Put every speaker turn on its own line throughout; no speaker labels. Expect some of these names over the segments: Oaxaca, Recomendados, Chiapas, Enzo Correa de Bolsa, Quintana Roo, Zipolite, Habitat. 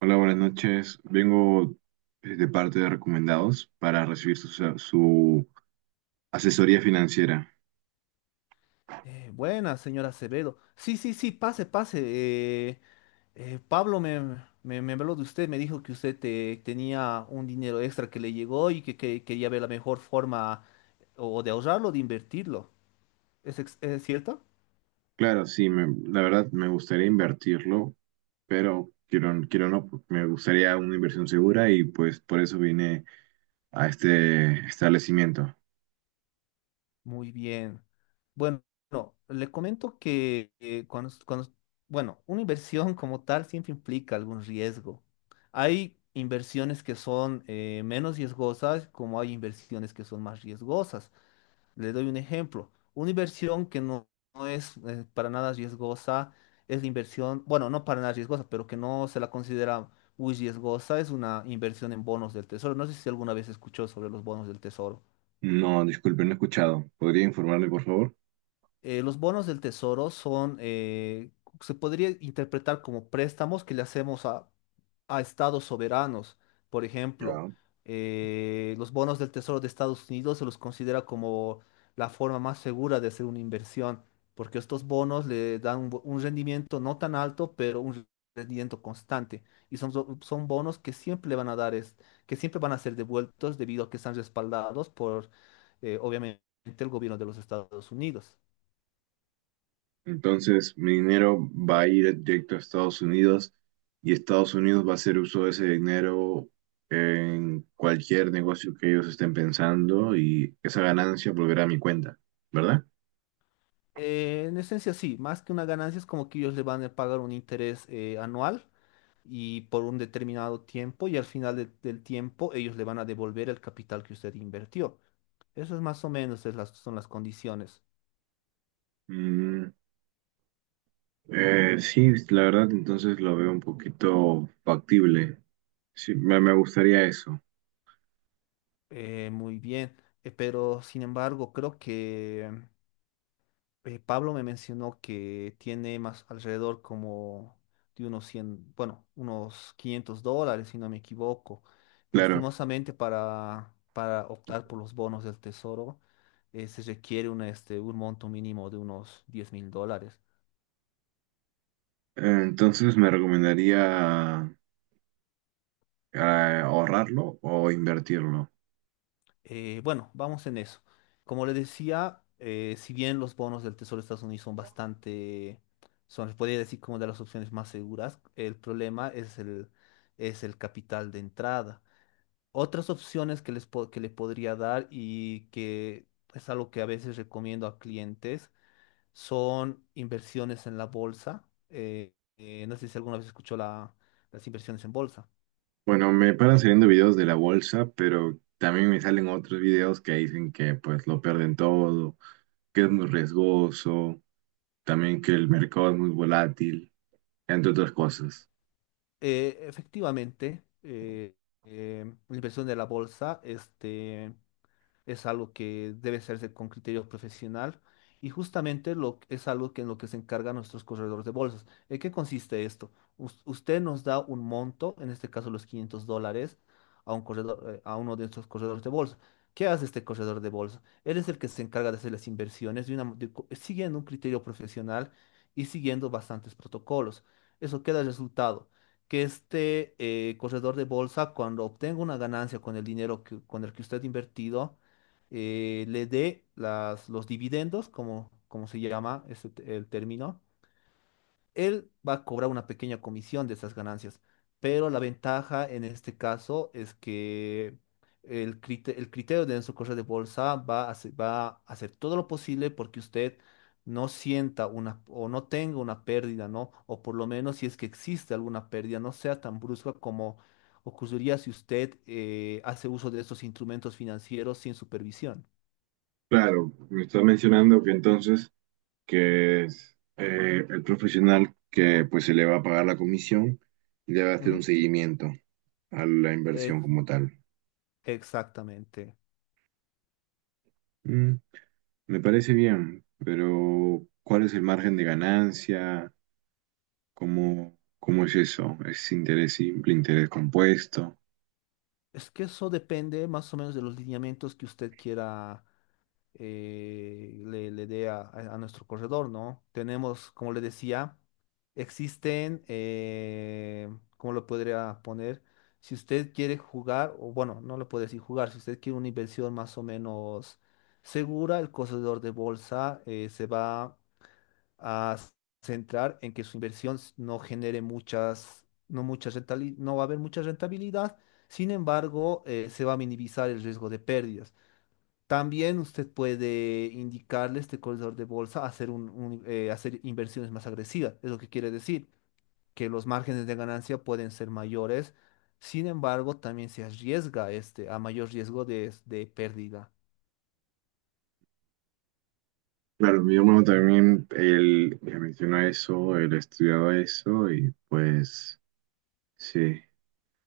Hola, buenas noches. Vengo de parte de Recomendados para recibir su asesoría financiera.
Buenas, señora Acevedo. Sí, sí, sí, pase, pase. Pablo me habló de usted, me dijo que usted tenía un dinero extra que le llegó y que quería ver la mejor forma o de ahorrarlo o de invertirlo. ¿Es cierto?
Claro, sí, la verdad me gustaría invertirlo, pero quiero, quiero no, me gustaría una inversión segura y pues por eso vine a este establecimiento.
Muy bien. Bueno, le comento que bueno, una inversión como tal siempre implica algún riesgo. Hay inversiones que son menos riesgosas, como hay inversiones que son más riesgosas. Le doy un ejemplo. Una inversión que no, no es para nada riesgosa es la inversión, bueno, no para nada riesgosa, pero que no se la considera muy riesgosa, es una inversión en bonos del tesoro. No sé si alguna vez escuchó sobre los bonos del tesoro.
No, disculpe, no he escuchado. ¿Podría informarme, por favor?
Los bonos del tesoro son, se podría interpretar como préstamos que le hacemos a estados soberanos. Por ejemplo,
Ya.
los bonos del tesoro de Estados Unidos se los considera como la forma más segura de hacer una inversión, porque estos bonos le dan un rendimiento no tan alto, pero un rendimiento constante. Y son bonos que siempre le van a dar, que siempre van a ser devueltos debido a que están respaldados por, obviamente, el gobierno de los Estados Unidos.
Entonces, mi dinero va a ir directo a Estados Unidos y Estados Unidos va a hacer uso de ese dinero en cualquier negocio que ellos estén pensando y esa ganancia volverá a mi cuenta, ¿verdad?
En esencia sí, más que una ganancia es como que ellos le van a pagar un interés anual y por un determinado tiempo y al final del tiempo ellos le van a devolver el capital que usted invirtió. Eso es más o menos es las, son las condiciones.
Mm, sí, la verdad, entonces lo veo un poquito factible. Sí, me gustaría eso,
Muy bien, pero sin embargo creo que Pablo me mencionó que tiene más alrededor como de unos 100, bueno, unos $500, si no me equivoco.
claro.
Lastimosamente para optar por los bonos del tesoro se requiere un monto mínimo de unos $10,000.
Entonces me recomendaría eh, ahorrarlo o invertirlo.
Bueno, vamos en eso. Como le decía, si bien los bonos del tesoro de Estados Unidos son bastante, son, les podría decir, como de las opciones más seguras, el problema es el capital de entrada. Otras opciones que le podría dar y que es algo que a veces recomiendo a clientes son inversiones en la bolsa. No sé si alguna vez escuchó las inversiones en bolsa.
Bueno, me paran saliendo videos de la bolsa, pero también me salen otros videos que dicen que pues lo pierden todo, que es muy riesgoso, también que el mercado es muy volátil, entre otras cosas.
Efectivamente, la inversión de la bolsa, es algo que debe hacerse con criterio profesional y justamente es algo que en lo que se encargan nuestros corredores de bolsas. ¿En qué consiste esto? Usted nos da un monto, en este caso los $500, a un corredor, a uno de nuestros corredores de bolsa. ¿Qué hace este corredor de bolsa? Él es el que se encarga de hacer las inversiones de una, mo- de co- siguiendo un criterio profesional y siguiendo bastantes protocolos. Eso queda el resultado que este corredor de bolsa, cuando obtenga una ganancia con el dinero que, con el que usted ha invertido, le dé las, los dividendos, como se llama ese el término, él va a cobrar una pequeña comisión de esas ganancias. Pero la ventaja en este caso es que el criterio de Enzo Correa de Bolsa va a hacer todo lo posible porque usted no sienta una o no tenga una pérdida, ¿no? O por lo menos si es que existe alguna pérdida, no sea tan brusca como ocurriría si usted hace uso de estos instrumentos financieros sin supervisión.
Claro, me está mencionando que entonces que es el profesional que pues se le va a pagar la comisión y le va a hacer
Ujú.
un seguimiento a la inversión
Ex-
como tal.
Exactamente.
Mm, Me parece bien, pero ¿cuál es el margen de ganancia? ¿Cómo es eso? ¿Es interés simple, interés compuesto?
Es que eso depende más o menos de los lineamientos que usted quiera le dé a nuestro corredor, ¿no? Tenemos, como le decía, existen, ¿cómo lo podría poner? Si usted quiere jugar, o bueno, no lo puede decir jugar, si usted quiere una inversión más o menos segura, el corredor de bolsa se va a centrar en que su inversión no genere muchas, no va a haber mucha rentabilidad, sin embargo, se va a minimizar el riesgo de pérdidas. También usted puede indicarle a este corredor de bolsa hacer inversiones más agresivas. Es lo que quiere decir, que los márgenes de ganancia pueden ser mayores. Sin embargo, también se arriesga a mayor riesgo de pérdida.
Claro, mi hermano también, él me mencionó eso, él estudiaba eso y pues sí,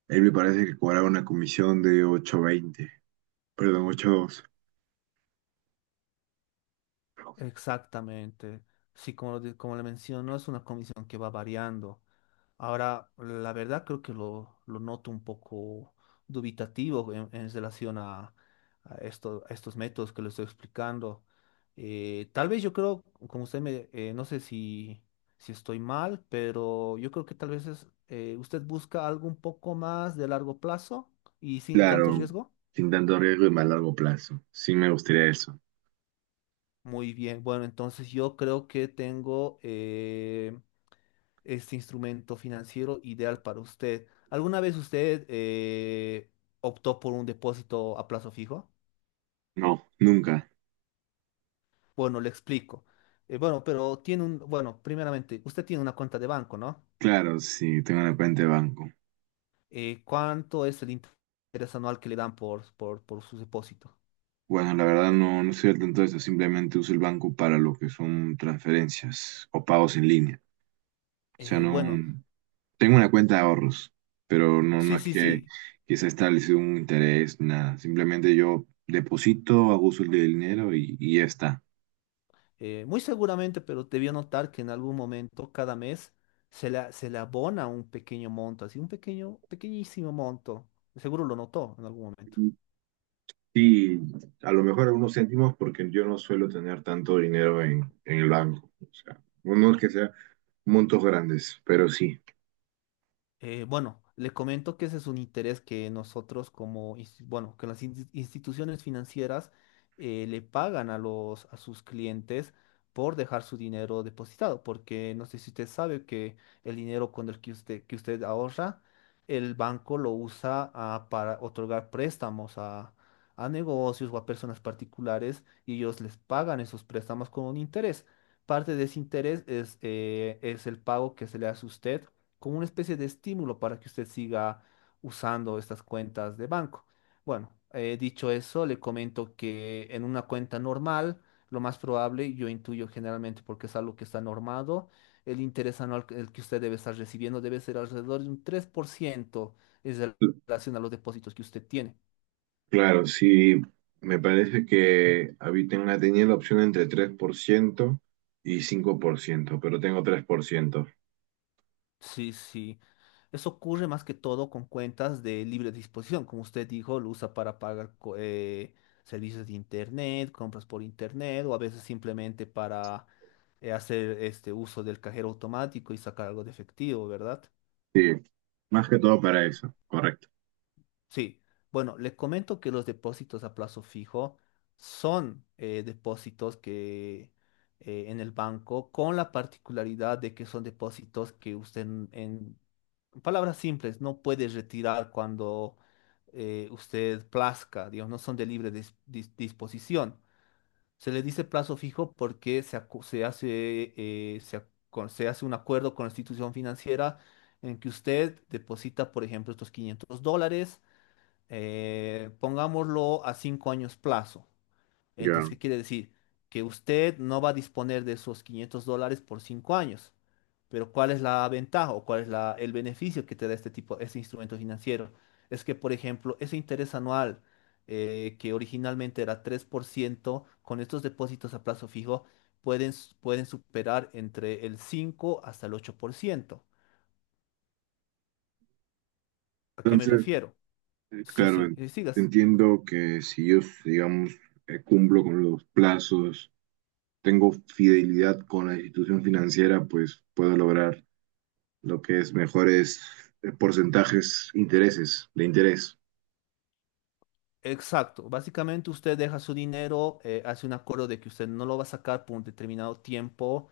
él me parece que cobraba una comisión de ocho veinte, perdón, ocho dos.
Exactamente. Sí, como le menciono, es una comisión que va variando. Ahora, la verdad creo que lo noto un poco dubitativo en relación a estos métodos que le estoy explicando. Tal vez yo creo, no sé si estoy mal, pero yo creo que tal vez usted busca algo un poco más de largo plazo y sin tanto
Claro,
riesgo.
sin tanto riesgo y más largo plazo. Sí me gustaría eso.
Muy bien, bueno, entonces yo creo que tengo este instrumento financiero ideal para usted. ¿Alguna vez usted optó por un depósito a plazo fijo?
No, nunca.
Bueno, le explico. Bueno, pero tiene primeramente, usted tiene una cuenta de banco, ¿no?
Claro, sí, tengo una cuenta de banco.
¿Cuánto es el interés anual que le dan por su depósito?
Bueno, la verdad no, no estoy al tanto de eso. Simplemente uso el banco para lo que son transferencias o pagos en línea. O sea, no.
Bueno,
Tengo una cuenta de ahorros, pero no, no
sí,
es
sí,
que,
sí.
que se ha establecido un interés, nada. Simplemente yo deposito, hago uso del dinero y ya está.
Muy seguramente, pero debió notar que en algún momento, cada mes, se le abona un pequeño monto, así un pequeño, pequeñísimo monto. Seguro lo notó en algún momento.
Sí, a lo mejor unos céntimos porque yo no suelo tener tanto dinero en el banco. O sea, no, no es que sea montos grandes, pero sí.
Bueno, le comento que ese es un interés que nosotros que las instituciones financieras le pagan a los, a sus clientes por dejar su dinero depositado, porque no sé si usted sabe que el dinero con el que usted ahorra, el banco lo usa para otorgar préstamos a negocios o a personas particulares y ellos les pagan esos préstamos con un interés. Parte de ese interés es el pago que se le hace a usted como una especie de estímulo para que usted siga usando estas cuentas de banco. Bueno, dicho eso, le comento que en una cuenta normal, lo más probable, yo intuyo generalmente porque es algo que está normado, el interés anual que el que usted debe estar recibiendo debe ser alrededor de un 3% en
Cl-
relación a los depósitos que usted tiene.
Claro, sí, me parece que Habitat tenía la opción entre 3% y 5%, pero tengo 3%.
Sí, sí. Eso ocurre más que todo con cuentas de libre disposición. Como usted dijo, lo usa para pagar servicios de internet, compras por internet o a veces simplemente para hacer este uso del cajero automático y sacar algo de efectivo, ¿verdad?
Sí, más que todo para eso, correcto.
Sí. Bueno, le comento que los depósitos a plazo fijo son depósitos que en el banco con la particularidad de que son depósitos que usted en palabras simples no puede retirar cuando usted plazca, digamos, no son de libre disposición. Se le dice plazo fijo porque se, acu- se hace, se, ac- se hace un acuerdo con la institución financiera en que usted deposita, por ejemplo, estos $500, pongámoslo a 5 años plazo. Entonces,
Ya.
¿qué quiere decir? Que usted no va a disponer de esos $500 por 5 años. Pero ¿cuál es la ventaja o cuál es el beneficio que te da este tipo, este instrumento financiero? Es que, por ejemplo, ese interés anual que originalmente era 3% con estos depósitos a plazo fijo pueden superar entre el 5 hasta el 8%. ¿A qué me
Entonces,
refiero? Sí,
claro,
sí, sigas.
entiendo que si yo, digamos, cumplo con los plazos tengo fidelidad con la institución financiera, pues puedo lograr lo que es mejores porcentajes, intereses, de interés.
Exacto, básicamente usted deja su dinero, hace un acuerdo de que usted no lo va a sacar por un determinado tiempo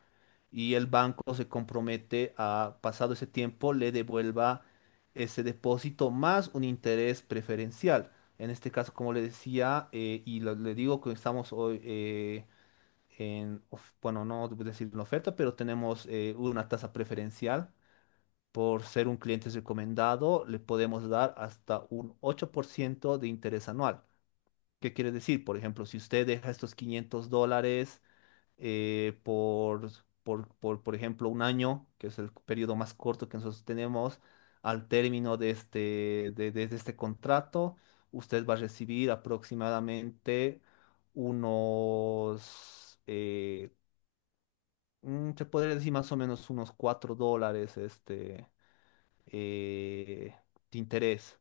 y el banco se compromete a, pasado ese tiempo, le devuelva ese depósito más un interés preferencial. En este caso, como le decía, y le digo que estamos hoy bueno, no debo decir una oferta, pero tenemos una tasa preferencial. Por ser un cliente recomendado, le podemos dar hasta un 8% de interés anual. ¿Qué quiere decir? Por ejemplo, si usted deja estos $500 eh, por, por ejemplo, un año, que es el periodo más corto que nosotros tenemos, al término de este contrato, usted va a recibir aproximadamente unos, eh, se podría decir más o menos unos $4 eh, de interés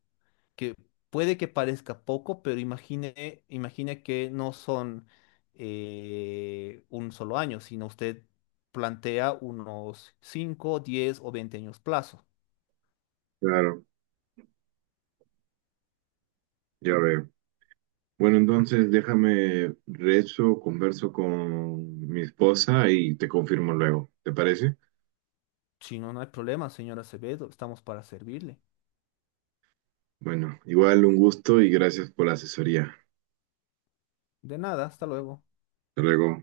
que puede que parezca poco, pero imagine que no son un solo año, sino usted plantea unos 5, 10 o 20 años plazo.
Claro, ya veo. Bueno, entonces déjame rezo, converso con mi esposa y te confirmo luego. ¿Te parece?
Si no, no hay problema, señora Acevedo, estamos para servirle.
Bueno, igual un gusto y gracias por la asesoría.
De nada, hasta luego.
Hasta luego.